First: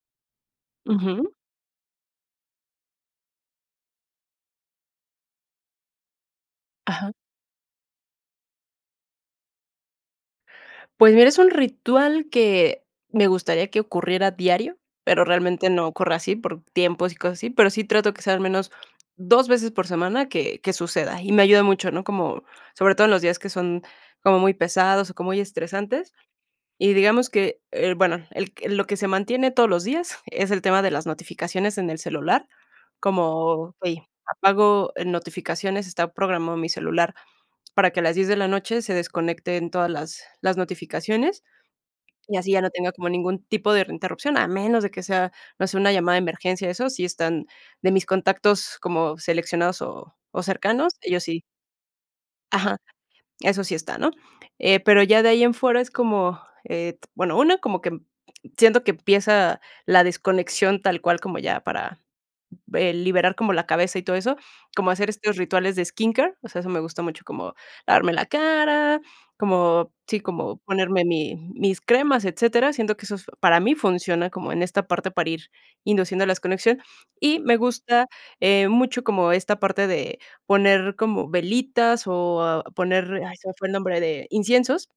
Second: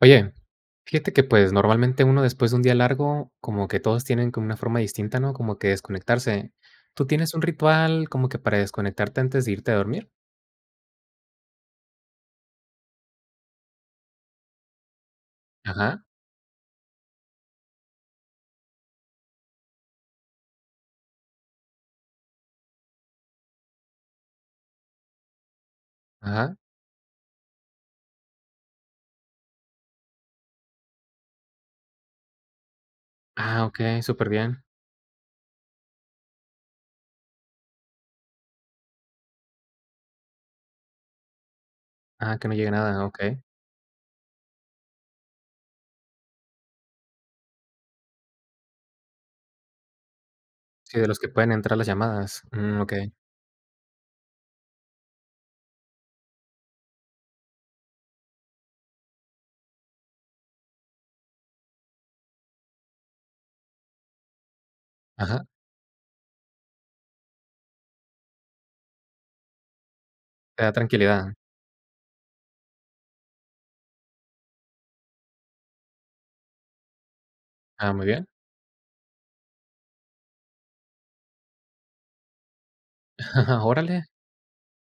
Oye, fíjate que, Ujú. pues, normalmente, uno después de un día largo, como que todos tienen como una forma distinta, ¿no?, como que de desconectarse. ¿Tú Ajá. tienes un ritual como que para desconectarte antes de irte a dormir? Pues mira, es un ritual que me gustaría que ocurriera a diario, pero realmente no Ajá. ocurre así, por tiempos y cosas así, pero sí trato que sea al menos 2 veces por semana que que suceda, y me ayuda mucho, ¿no?, como, sobre todo, en los días que son como muy pesados o como muy estresantes, Ajá. y digamos que, eh, bueno, el lo que se mantiene todos los días es el tema de las notificaciones en el celular, Ah, como: "Hey, okey, superbién. apago notificaciones," está programado mi celular para que a las 10 de la noche se desconecten todas las las notificaciones, Ah, y que así no ya no llegue tenga nada, como okey. ningún tipo de interrupción, a menos de que sea, no sé, una llamada de emergencia, eso sí están de mis contactos como seleccionados o o cercanos, Sí, de los ellos que sí. pueden entrar las llamadas. Ajá. Mm, okey. Eso sí está, ¿no?, eh, pero ya de ahí en fuera es como, eh, t bueno, una, como que m siento que empieza la desconexión tal cual como ya para, eh, liberar como la cabeza y todo eso, como hacer estos Ajá. rituales de skincare, o sea, eso me gusta mucho como lavarme la cara, como, sí, como Te da ponerme tranquilidad. mi mis cremas, etcétera. Siento que eso es para mí funciona como en esta parte para ir induciendo las conexion y me Ah, muy gusta bien. eh, mucho como esta parte de poner como velitas o poner ay, se me fue el nombre Órale. de inciensos.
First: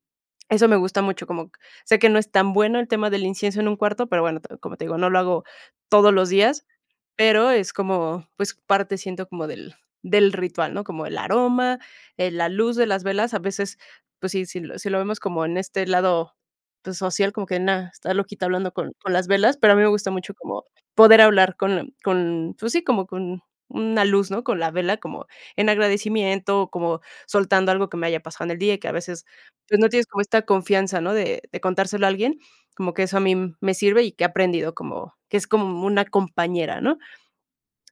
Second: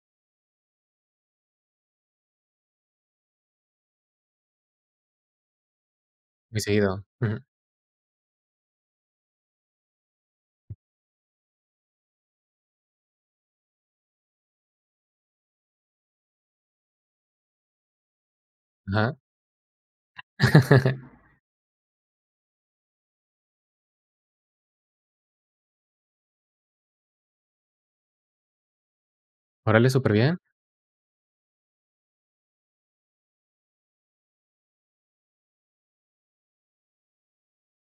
Eso me gusta mucho, como q sé que no es tan bueno el tema del incienso en un cuarto, pero bueno, como te digo, no lo hago todos los Muy días, seguido. Ujú. pero es como, pues, parte siento como del del ritual, ¿no?, como el aroma, eh, la luz de las velas, a veces, pues, si si lo si lo vemos como en este lado, pues, social, como que, nada, "Está loquita hablando con con Ajá. las velas," pero a mí me gusta mucho como poder hablar con con pues, sí, como con una luz, ¿no?, con la vela como en agradecimiento, como soltando algo que me haya pasado en el día y que a veces, pues, no Órale, tienes como superbién. esta confianza, ¿no?, de de contárselo a alguien, como que eso a mí me sirve y que he aprendido como que es como una compañera, ¿no?,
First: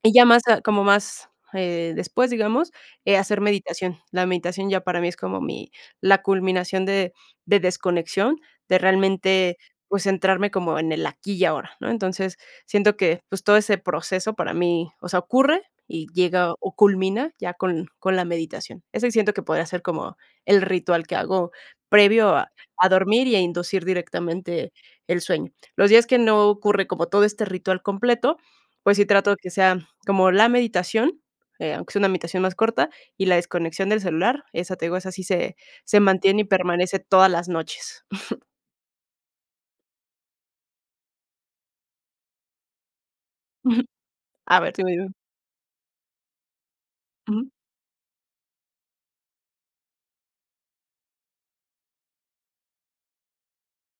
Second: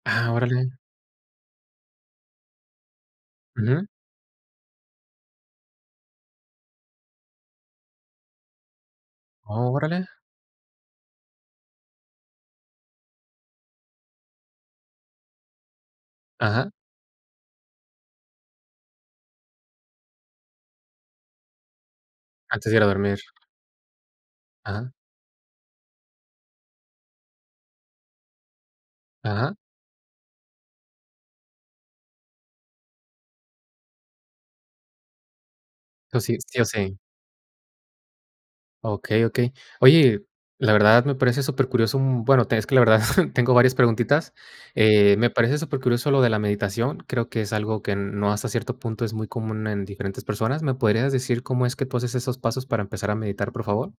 y ya Ah, más a órale. como más eh, después, digamos, eh, hacer Ujú. meditación. La meditación ya para mí es como mi la culminación de de desconexión, de realmente, Oh, pues, órale. centrarme como en el aquí y ahora, ¿no?, entonces, siento que, pues, todo ese proceso para mí, o sea, ocurre y llega Ajá. o culmina ya con con la meditación. Eso sí siento que podría ser como el ritual que hago previo a Antes de ir a a dormir. dormir y a inducir directamente Ajá. el sueño. Los días que no ocurre como todo este ritual completo, pues sí trato de que Ajá. sea como la meditación, eh, aunque sea una meditación más corta, y la desconexión del celular, esa te digo, esa sí se se Oh sí, mantiene y sí o sí. permanece todas las noches. Okey, okey. Oye, la verdad me parece supercurioso un bueno, es que la verdad tengo varias preguntitas. A ver. [unintelligible] Eh, me parece supercurioso lo de la meditación, creo que Ujú. es algo que n no hasta cierto punto es muy común en diferentes personas. ¿Me podrías decir cómo es que tu haces esos pasos para empezar a meditar, por favor?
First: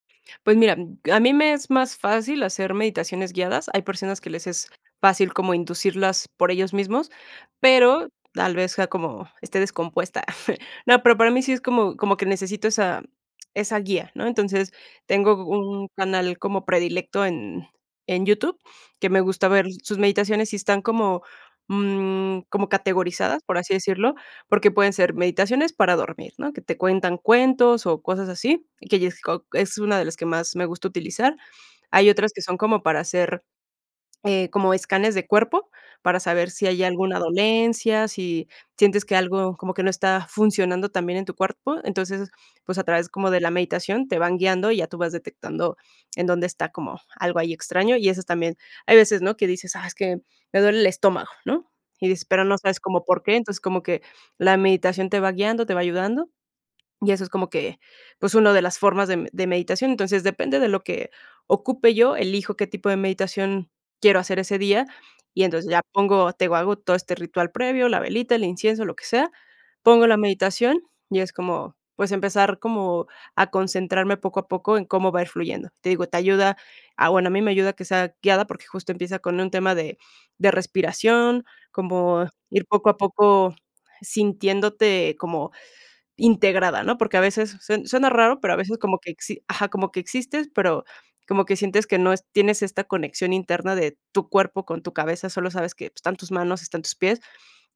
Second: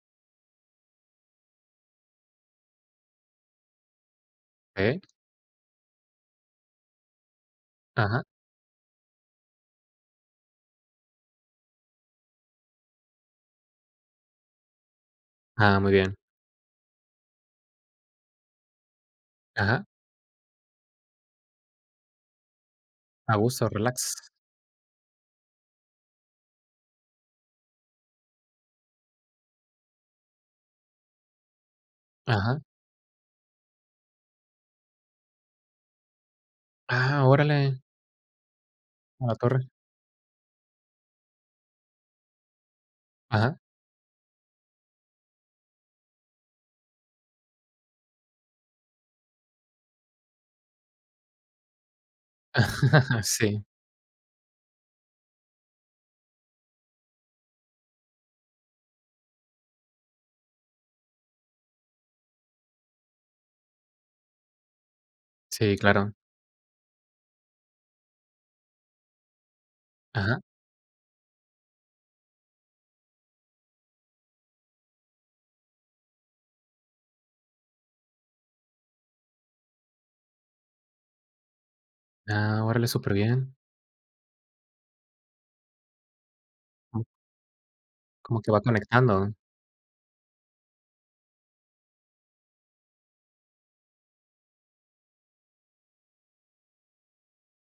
Pues mira, m g a mí me es más fácil hacer meditaciones guiadas, hay personas que les es Eh. fácil como inducirlas por ellos mismos, pero Ajá. tal vez sea como, esté descompuesta. No, pero para mí sí es como como que necesito esa esa guía, ¿no?, entonces, tengo Ah, un muy bien. canal como predilecto en en YouTube, que me gusta ver Ajá. sus meditaciones y están como mm, como A categorizadas, por gusto, así decirlo, relax. porque pueden ser meditaciones para dormir, ¿no?, que te cuentan cuentos o cosas así, que [unintelligible] es una de las que más me gusta utilizar. Hay otras que son Ajá. como para hacer, eh, como escáneres de cuerpo, para saber si hay alguna Ah, órale. dolencia, si sientes que A la algo torre. como que no está funcionando tan bien en tu cuerpo, entonces, pues, a través como de la Ajá. meditación te van guiando y ya tú vas detectando en dónde está como algo ahí extraño, y eso también hay veces, ¿no?, que dices: "Ah, es que me duele el estómago", ¿no?, y dices pero no sabes cómo por qué, entonces, Sí. como que la meditación te va guiando, te va ayudando, y eso es como que, pues, una de las formas de m de meditación, entonces, depende de lo que ocupe yo, elijo qué tipo de meditación quiero hacer ese día, y entonces, Sí, ya claro. pongo te digo hago todo este ritual previo, la velita, el incienso, lo que sea, pongo la Ajá. meditación y es como, pues, empezar como a concentrarme poco a poco en cómo va a ir fluyendo, te digo, te ayuda a bueno, a mí me ayuda que sea guiada, porque justo empieza con un tema de de respiración, como Ah, ir órale, poco a poco superbién. sintiéndote como integrada, ¿no?, porque a veces sue suena raro, ¿Como que pero a va veces como que conectando? exi ajá, como que existes, pero como que sientes que no es tienes esta conexión interna de tu cuerpo con tu cabeza, solo sabes que pues están tus manos, están tus pies,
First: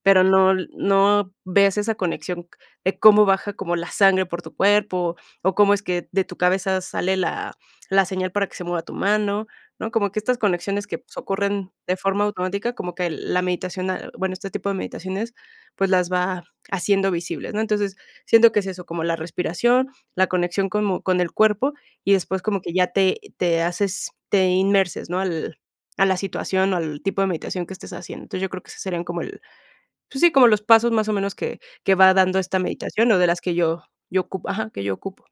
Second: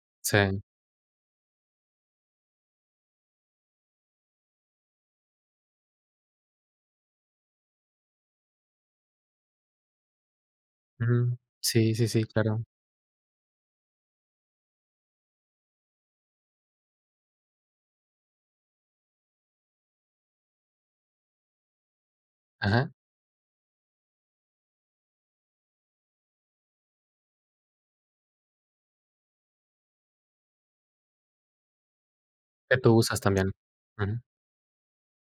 pero no Sí. no ves esa conexión de cómo baja como la sangre por tu cuerpo, o cómo es que de tu cabeza sale la la señal para que se mueva tu mano, ¿no?, como que estas conexiones que pues Ujú, ocurren sí, de sí, sí, forma claro. automática, como que la meditación, ah bueno, este tipo de meditaciones, pues, las va haciendo visibles, ¿no?, entonces, siento que es eso, como la respiración, la conexión como con el cuerpo, y después como que ya Ajá. te te haces te inmerses, ¿no?, al a la situación o al tipo de meditación que estés haciendo, entonces, yo creo que ese serían como el pues, sí, como los pasos más o menos que que va dando esta Qué tú meditación, o usas de las también. que yo yo Ujú. ocupo ajá, que yo ocupo.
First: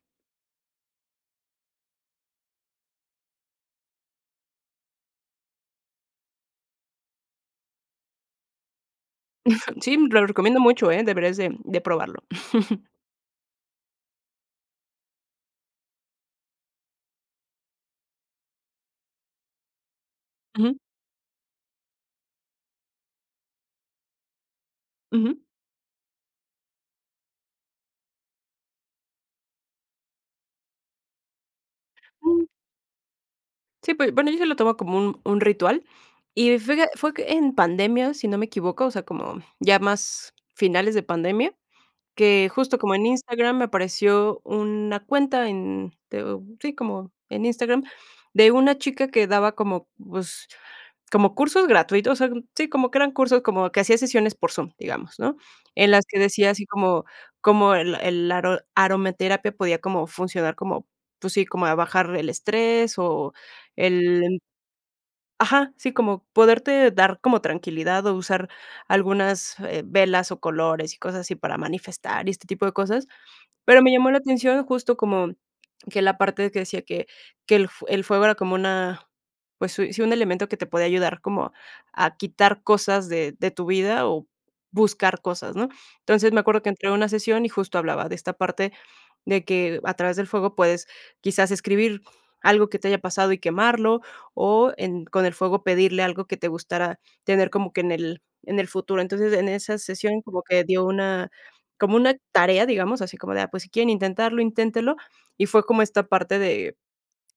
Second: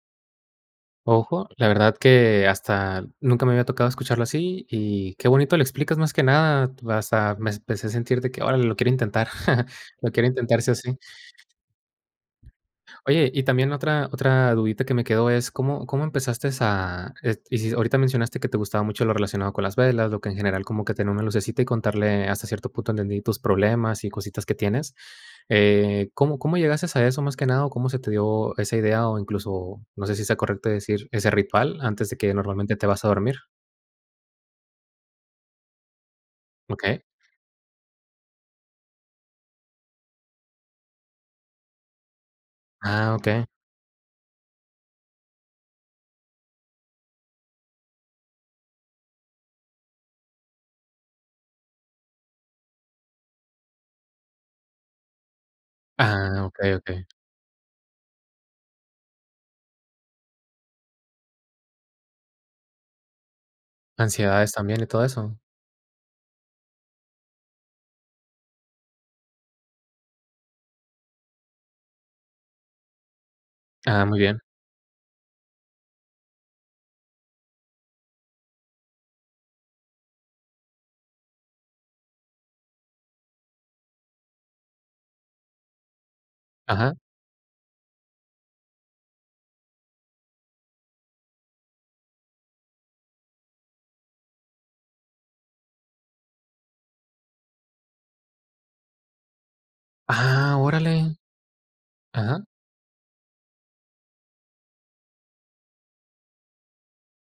Ajá, la verdad que hasta nunca me había tocado escucharlo así. Y qué bonito lo explicas más que nada, pues, a mes empecé a sentir de que, órale, lo quiero intentar, Sí, lo lo quiero recomiendo intentar, sí o mucho, sí. eh. Deberías de de probarlo. Oye, y también otra otra dudita que me quedó es, ¿cómo cómo empezaste a? Es- y sí ahorita mencionaste que te gustaba mucho lo relacionado con las velas, lo que en general Ujú. como que tenía como una lucecita y contarle ah, hasta cierto punto entendí tus problemas y cositas que tienes, Ujú. eh, ¿cómo cómo llegaste a eso más que nada? ¿O cómo se te dio esa idea, o incluso, no sé si sea correcto decir, ese ritual antes de que normalmente te vas a dormir? Sí, pues, bueno, yo ya lo tomo como un un ritual. Y fue que Okey. fue que en pandemia, si no me equivoco, o sea, como ya más finales de pandemia, que justo como en Ah, Okey. Instagram me apareció una cuenta en, te digo, sí, como en Instagram, de una chica que daba como, pues, como cursos gratui O sea, sí, como que eran cursos, como que hacía sesiones por Zoom, digamos, ¿no? En las que Ah, decía así okey, como okey. como el el aro aromaterapia podía como funcionar como, pues sí, como a bajar el estrés, o el el ¿Ansiedades también y todo eso? ajá, sí, como poderte dar como tranquilidad, o usar algunas, eh, velas, o colores y cosas así para manifestar, y este tipo de cosas. Pero me Ah, llamó muy la bien. atención justo como que la parte que decía que que el fue el fuego era como una, pues sui sí, un elemento que te podía ayudar como a quitar cosas de de tu vida, o buscar cosas, ¿no? Entonces, me acuerdo que entré en Ajá. una sesión, y justo hablaba de esta parte, de que a través del fuego puedes quizás escribir algo que te haya pasado y quemarlo, o en con el fuego pedirle algo que te gustara tener como que en el en el futuro. Entonces, en en esa sesión como Ah, que dio órale. una como una Ajá. tarea, digamos, así como de, ah, pues, si quieren intentarlo, inténtelo. Y fue como esta parte de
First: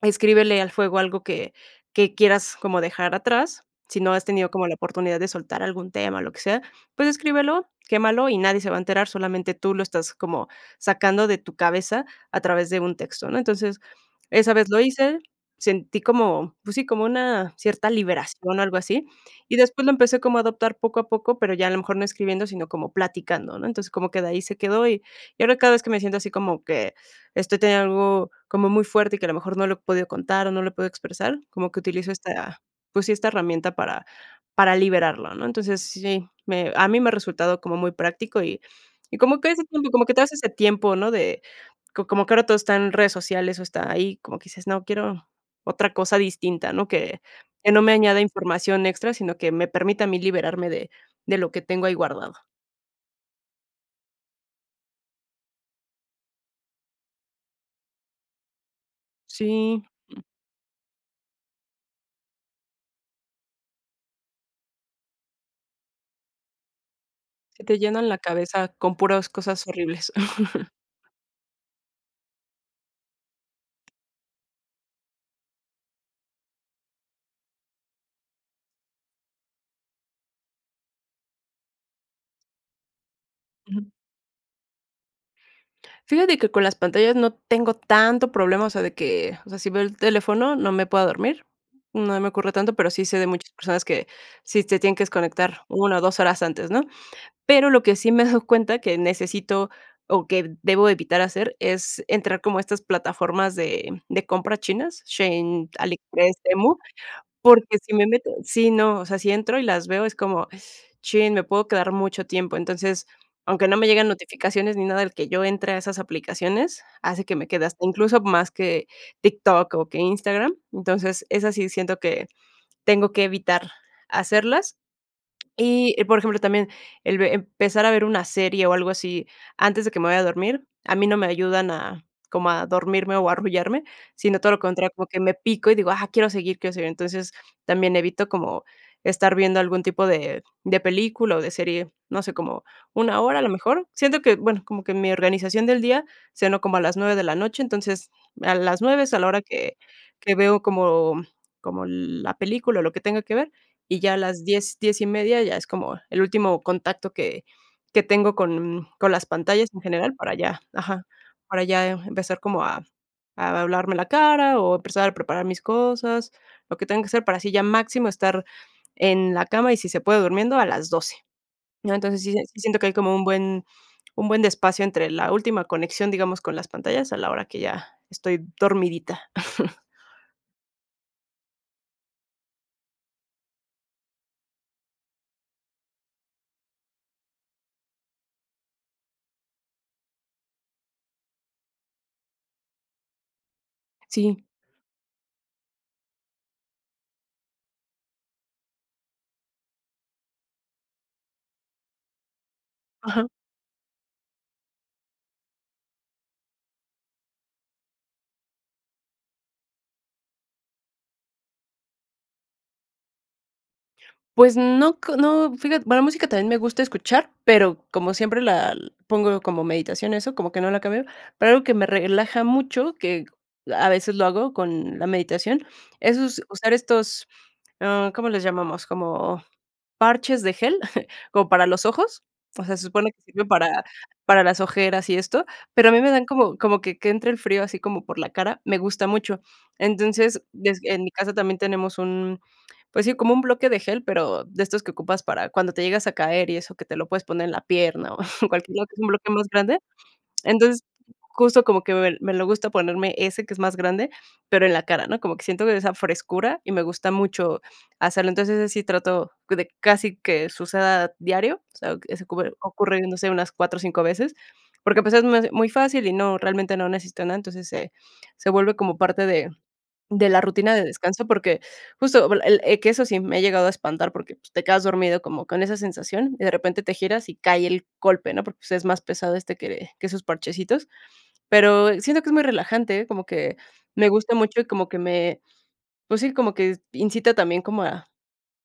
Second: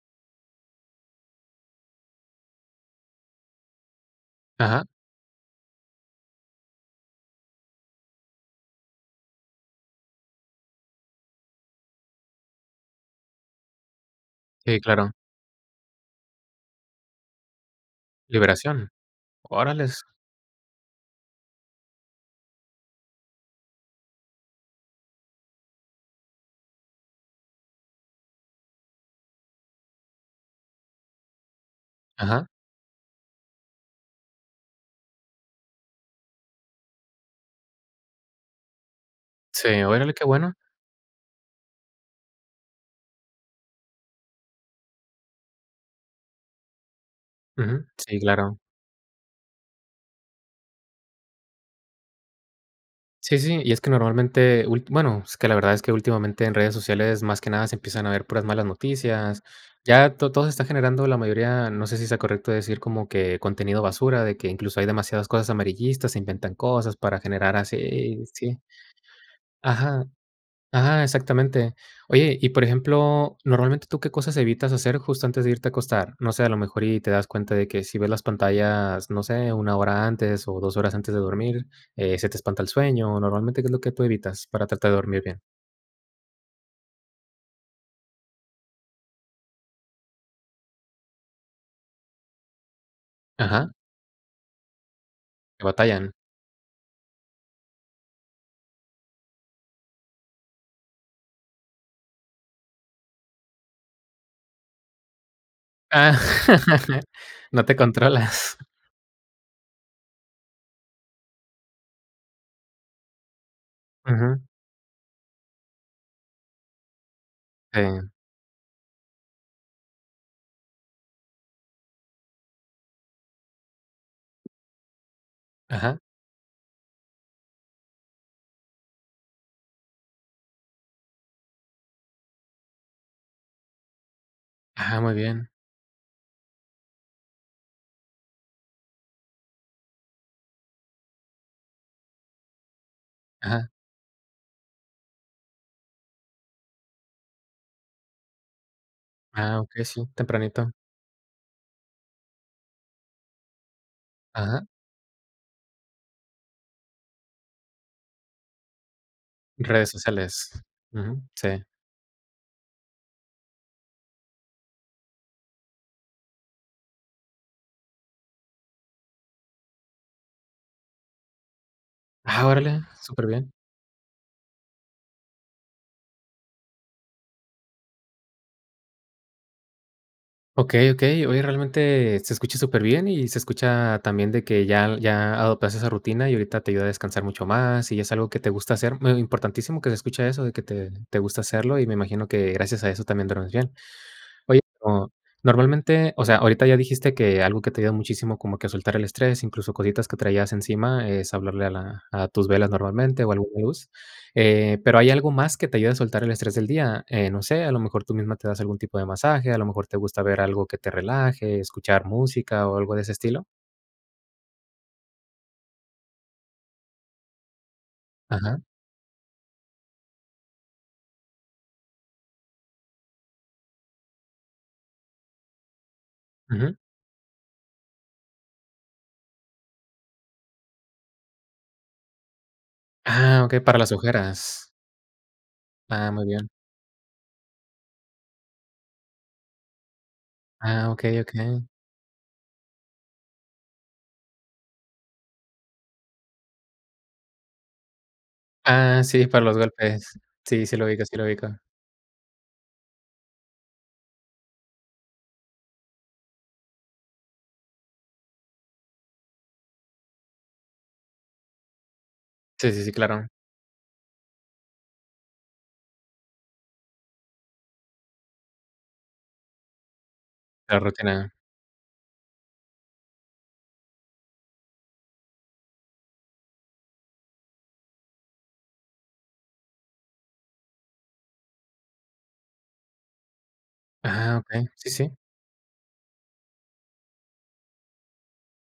escríbele al fuego algo que que quieras como dejar atrás, si no has tenido como la Ajá. oportunidad de soltar algún tema, lo que sea, pues escríbelo, quémalo, y nadie se va a enterar, solamente tú lo estás como sacando de tu cabeza a través de un texto, ¿no? Entonces, esa vez lo SÍ, claro. hice, sentí como, pues sí, como una cierta liberación, algo Liberación, así, y después lo órales. empecé como a adoptar poco a poco, pero ya a lo mejor no escribiendo, sino como platicando, ¿no? Entonces, como que de ahí se quedó. Y y ahora cada vez que me siento así como que estoy teniendo algo como muy fuerte y que a lo mejor no lo he podido contar o no lo he podido expresar, como que utilizo Ajá. esta, pues sí, esta herramienta para para liberarlo, ¿no? Entonces, sí, me a mí me ha resultado como muy práctico, y y como que ese Sí, tiempo, como órale, que te qué das ese bueno. tiempo, ¿no? de, co como que ahora todo está en redes sociales o está ahí, como que dices, no, quiero otra cosa distinta, ¿no? Que que no Ujú, me sí añada claro. información extra, sino que me permite a mí liberarme de de lo que tengo ahí guardado. Sí, sí, y es que normalmente, ult bueno, es que la verdad es que últimamente en redes sociales, más que nada se empiezan a ver puras malas noticias. Sí. Ya to todo se está generando la mayoría, no sé si sea correcto decir como que contenido basura, de que incluso hay demasiadas cosas amarillistas, inventan cosas para generar Sí, te llenan la así, sí cabeza con puras cosas ajá horribles. ajá, exactamente. Oye, y por ejemplo, normalmente, ¿tú qué cosas evitas hacer justo antes de irte a acostar? No sé, a lo mejor y te das cuenta de que si ves las pantallas, no sé, 1, hora antes, o 2, horas antes de dormir, eh, se te espanta el sueño, o normalmente, ¿qué es lo Ujú. que tú evitas, para tratar de dormir bien? Fíjate que con las pantallas no tengo tanto problema, o sea, de que, o sea, si veo el teléfono, no me pueda dormir. No se me ocurre tanto, pero, sí sé de muchas Ajá. personas que sí se tienen que desconectar ¿Que una o batallan? dos, horas antes, ¿no? Pero, lo que sí me he dado cuenta que necesito, o que debo de evitar hacer es entrar como a estas plataformas de de compra chinas, Shein, Ah, Aliexpress, Temu, no te porque, si me meto controlas. sí, no, o sea, si entro y las veo, es como,, chin, me puedo quedar mucho tiempo. Entonces, aunque no me llegan Ujú. notificaciones ni nada, el que yo entre a esas aplicaciones, hace que me quede Sí. incluso, más que TikTok o que Instagram. Entonces, es así, siento que tengo que evitar hacerlas. Ajá. Y, por ejemplo, también, el ve empezar a ver una serie, o algo así, antes de que me vaya a dormir, a mí no me ayudan a como a dormirme o a arrullarme, sino todo lo contrario, Ah, por muy que, me bien. pico y digo: "Ah, quiero seguir, quiero seguir". Entonces, también evito como estar viendo algún tipo de de película o de serie, no sé, como 1, hora, a lo Ajá. mejor. Siento que, bueno, como que mi organización del día, ceno como a las 9, de la noche, entonces, a las 9, es a la hora Ah, que okey, sí, que veo tempranito. como como la película, o lo que tenga que ver. Y ya a las Ajá. 10, 10 y media, ya es como el último contacto que que tengo con con las pantallas en ¿Redes general para sociales? ya ajá. Uju, Para sí. ya empezar como a a lavarme la cara o empezar a preparar mis cosas, lo que tengo que hacer para así ya máximo estar en la cama y si se puede durmiendo a las 12, ¿no? Entonces, sí Ah, sí siento órale, que hay como un superbién. buen un buen espacio entre la última conexión, digamos, con las pantallas, a la hora que ya estoy dormidita. Okey okey. Oye, realmente se escucha superbién y se escucha también, de que ya ya adoptaste esa rutina y ahorita te ayuda a descansar mucho más y es algo que te gusta hacer. Mm, eh, importantísimo que se escucha eso, de que te te gusta hacerlo y me imagino que gracias a eso también duermes bien. Sí. Oye, o normalmente, o sea, ahorita ya dijiste que algo que te ayuda muchísimo como que a soltar el estrés, incluso cositas que traías encima, es hablarle a la a tus velas normalmente, Ajá. o a alguna luz. Eh, pero, ¿hay algo más que te ayude a soltar el estrés del día? Eh, no sé, ¿a lo mejor tú misma te das algún tipo de masaje, a lo mejor te gusta ver algo que te relaje, escuchar música o algo de ese estilo? Pues no, cr no, fíjate, va la música también me gusta escuchar, pero, como siempre Ajá. la pongo como meditación, eso como que no la cambio, pero, algo que me relaja mucho, que a veces lo hago con la meditación, es usar Ujú. estos, ¿ah, cómo les llamamos? Como parches de gel, como para los ojos, o sea, se supone que Ah, sirve okey, para para las para las ojeras. ojeras y esto, pero, a mí me Ah, muy dan bien. como como que que entre el frío así como por la cara, me gusta mucho. Entonces, yo s Ah, en mi okey, casa también okey. tenemos un, pues sí, como un bloque de gel, pero, de estos que ocupas para cuando te llegas a caer y eso, que te lo puedes poner en la pierna o cualquier Ah, sí, golpe para más los grande. golpes. Sí, sí Entonces, lo ubico sí lo ubico. justo como que me me lo gusta ponerme ese que es más grande, pero, en la cara, ¿no? Como que siento que esa frescura y me gusta mucho hacerlo. Entonces, ese sí trato de casi que suceda diario, o sea, ese ocurre Sí, sí, sí, ocurre, no claro. sé, unas 4 o 5, veces, porque, ah, pues, es es muy fácil y no realmente no necesita nada, entonces se se vuelve como parte de de la rutina La de descanso, rutina. porque justo el el que eso sí me ha llegado a espantar porque, pues, te quedas dormido como con esa sensación y de repente te giras y cae el golpe, ¿no? Porque, pues, es más pesado este, que que esos parchecitos. Pero, siento que es muy relajante, Como que me gusta Ah, mucho y okey, como si que si. me, pues, sí, como que incita también como a,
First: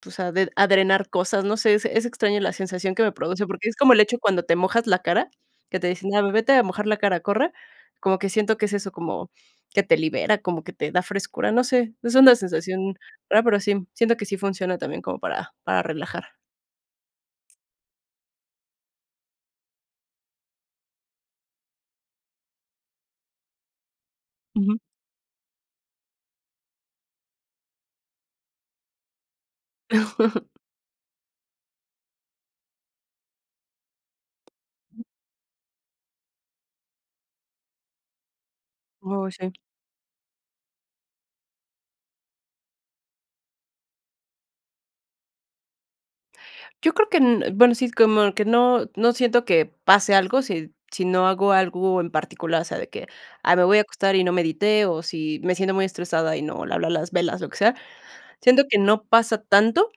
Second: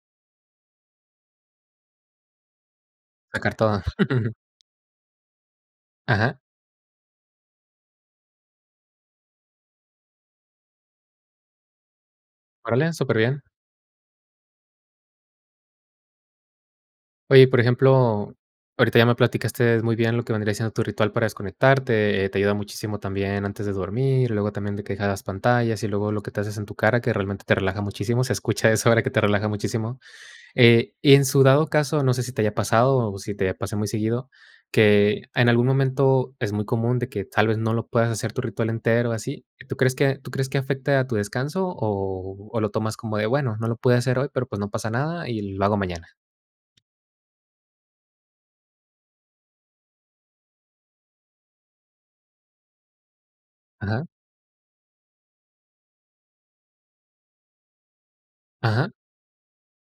o sea, de a drenar cosas, no sé, es es extraño la sensación que me produce, Sacar porque, es todo. como el hecho cuando te mojas la cara, que te dicen, ah, Ajá. vete a mojar la cara, corre, como que siento que es eso, como que te libera, como que te da frescura, no sé, es una Órale, sensación súper rara, bien. pero sí, siento que sí funciona también como para para relajar. Oye, y por ejemplo, ahorita ya me platicaste muy bien lo que vendría siendo tu ritual para desconectarte, eh, te ayuda muchísimo también antes de dormir, luego también Ujú. de que dejabas pantallas, y luego lo que te haces en tu cara, que realmente te relaja muchísimo, se escucha eso ahora que te relaja muchísimo. Eh, y en su dado caso, no sé, si te haya pasado, o si te pasa muy seguido, que en algún momento, es muy común de que tal vez no lo puedas hacer tu ritual entero Uy, así, sí. ¿y tú crees que tú crees que afecte a tu descanso, o o lo tomas como de bueno, no lo pude hacer hoy, pero, pues, no pasa nada y lo hago mañana? Yo creo que en bueno, sí, como que no no siento que pase algo, si si no hago algo en particular. O sea, de que: "Ay, me voy a Ajá. acostar y no medité", o si me siento muy estresada y no le hablé a las velas, lo que sea. Siento que Ajá. no pasa tanto,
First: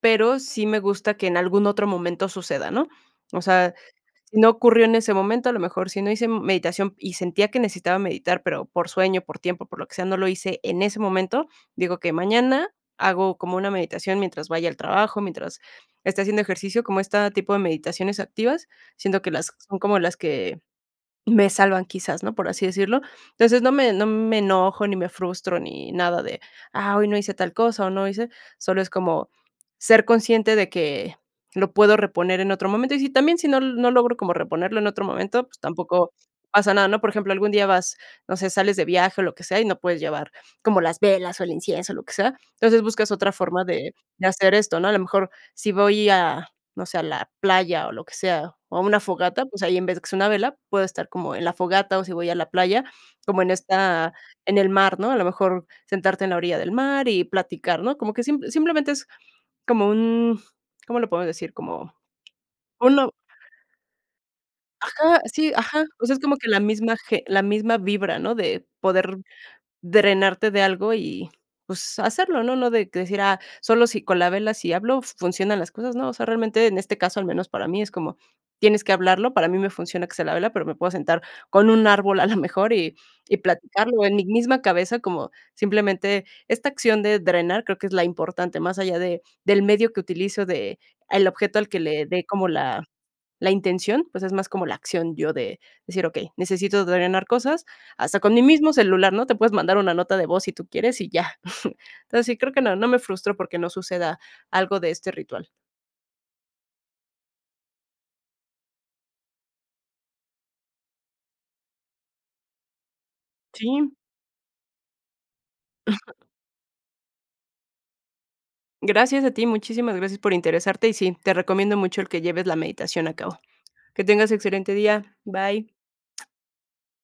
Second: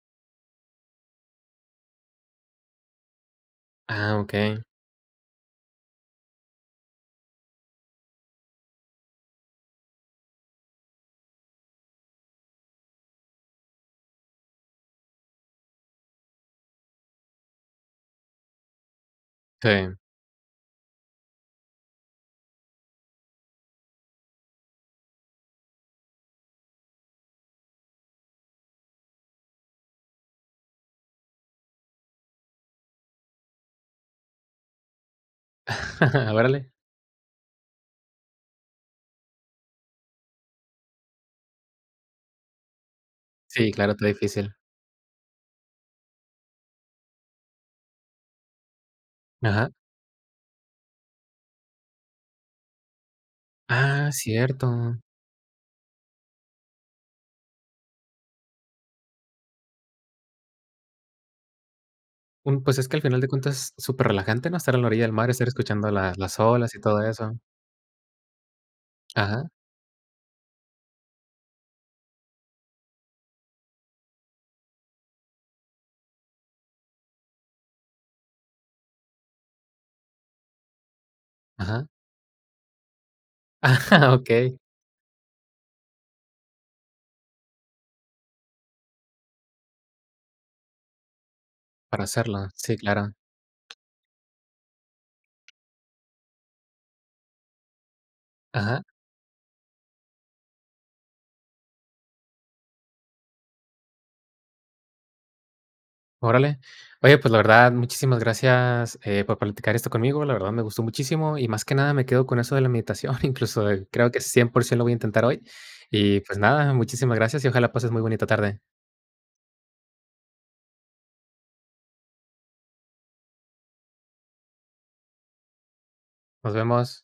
pero, sí me gusta que en algún otro momento suceda, ¿no? O sea, Ah, si no okey. ocurrió en ese momento, a lo mejor si no hice meditación y sentía que necesitaba meditar, pero, por sueño, por tiempo, por lo que sea, no lo hice en ese momento. Digo, que mañana hago como una meditación mientras vaya al trabajo, mientras esté haciendo ejercicio, como esta tipo de meditaciones activas, siento que las son Sí. como las que me salvan quizás, ¿no?, por así decirlo. Entonces, no me no me enojo, ni me frustro, ni nada de: "Ah, hoy no hice tal cosa, o no hice", solo es como ser consciente de que lo puedo reponer en otro momento. Y si también, si no no logro como reponerlo en otro momento, pues, tampoco Órale. pasa nada, ¿no? Por ejemplo, algún día vas, no sé, sales de viaje, o lo que sea, y no puedes llevar como las velas, o el incienso, o lo que sea. Entonces buscas otra forma Sí, claro, de está de hacer difícil. esto, ¿no? A lo mejor si voy a, no sé, a la playa, o lo que sea, o a una fogata, pues, Ajá. ahí en vez que sea una vela, puedo estar como en la fogata, o si voy a la playa, como en Ah, esta en el mar, cierto. ¿no? A lo mejor sentarte en la orilla del mar y platicar, ¿no? Como que simp simplemente es como un ¿Cómo le podemos decir? Como, Mm, pues, es que al uno final de cuentas es superrelajante, ¿no?, estar a la orilla del Ajá, mar y estar sí, ajá. escuchando a O la sea, es como las que la olas y misma todo ge eso. la misma vibra, ¿no?, de poder Ajá. drenarte de algo y, pues, hacerlo, ¿no? No de decir, ah, solo si con la vela si hablo funcionan las cosas, no. O sea, realmente, en este caso, al menos para mí es como, tienes que hablarlo, para mí me funciona que sea la vela, pero, me puedo sentar con Ajá. un árbol a la mejor y y platicarlo en mi Okey. misma cabeza como, simplemente esta acción de drenar creo que es la importante, más allá de del medio que utilizo del objeto al que Para le dé como hacerla, sí, la claro. la intención, pues, es más como la acción yo de decir, okey, necesito drenar cosas hasta con mi mismo Ajá. celular, ¿no? Te puedes mandar una nota de voz, si tú quieres y ya. Entonces sí creo que no no me frustro, porque, no suceda algo de este ritual. Órale. Oye, pues, la verdad, muchísimas gracias, eh, por platicar esto conmigo. La verdad, me gustó muchísimo y, más que nada, me quedo con eso de la meditación. Incluso, eh, Sí. creo que 100%, lo voy a intentar hoy. Y, pues, nada, muchísimas gracias y ojalá pases muy bonita tarde. Gracias a ti, muchísimas gracias por interesarte, y sí, te recomiendo mucho el que lleves la meditación a cabo. Que tengas excelente día, bye. Nos vemos.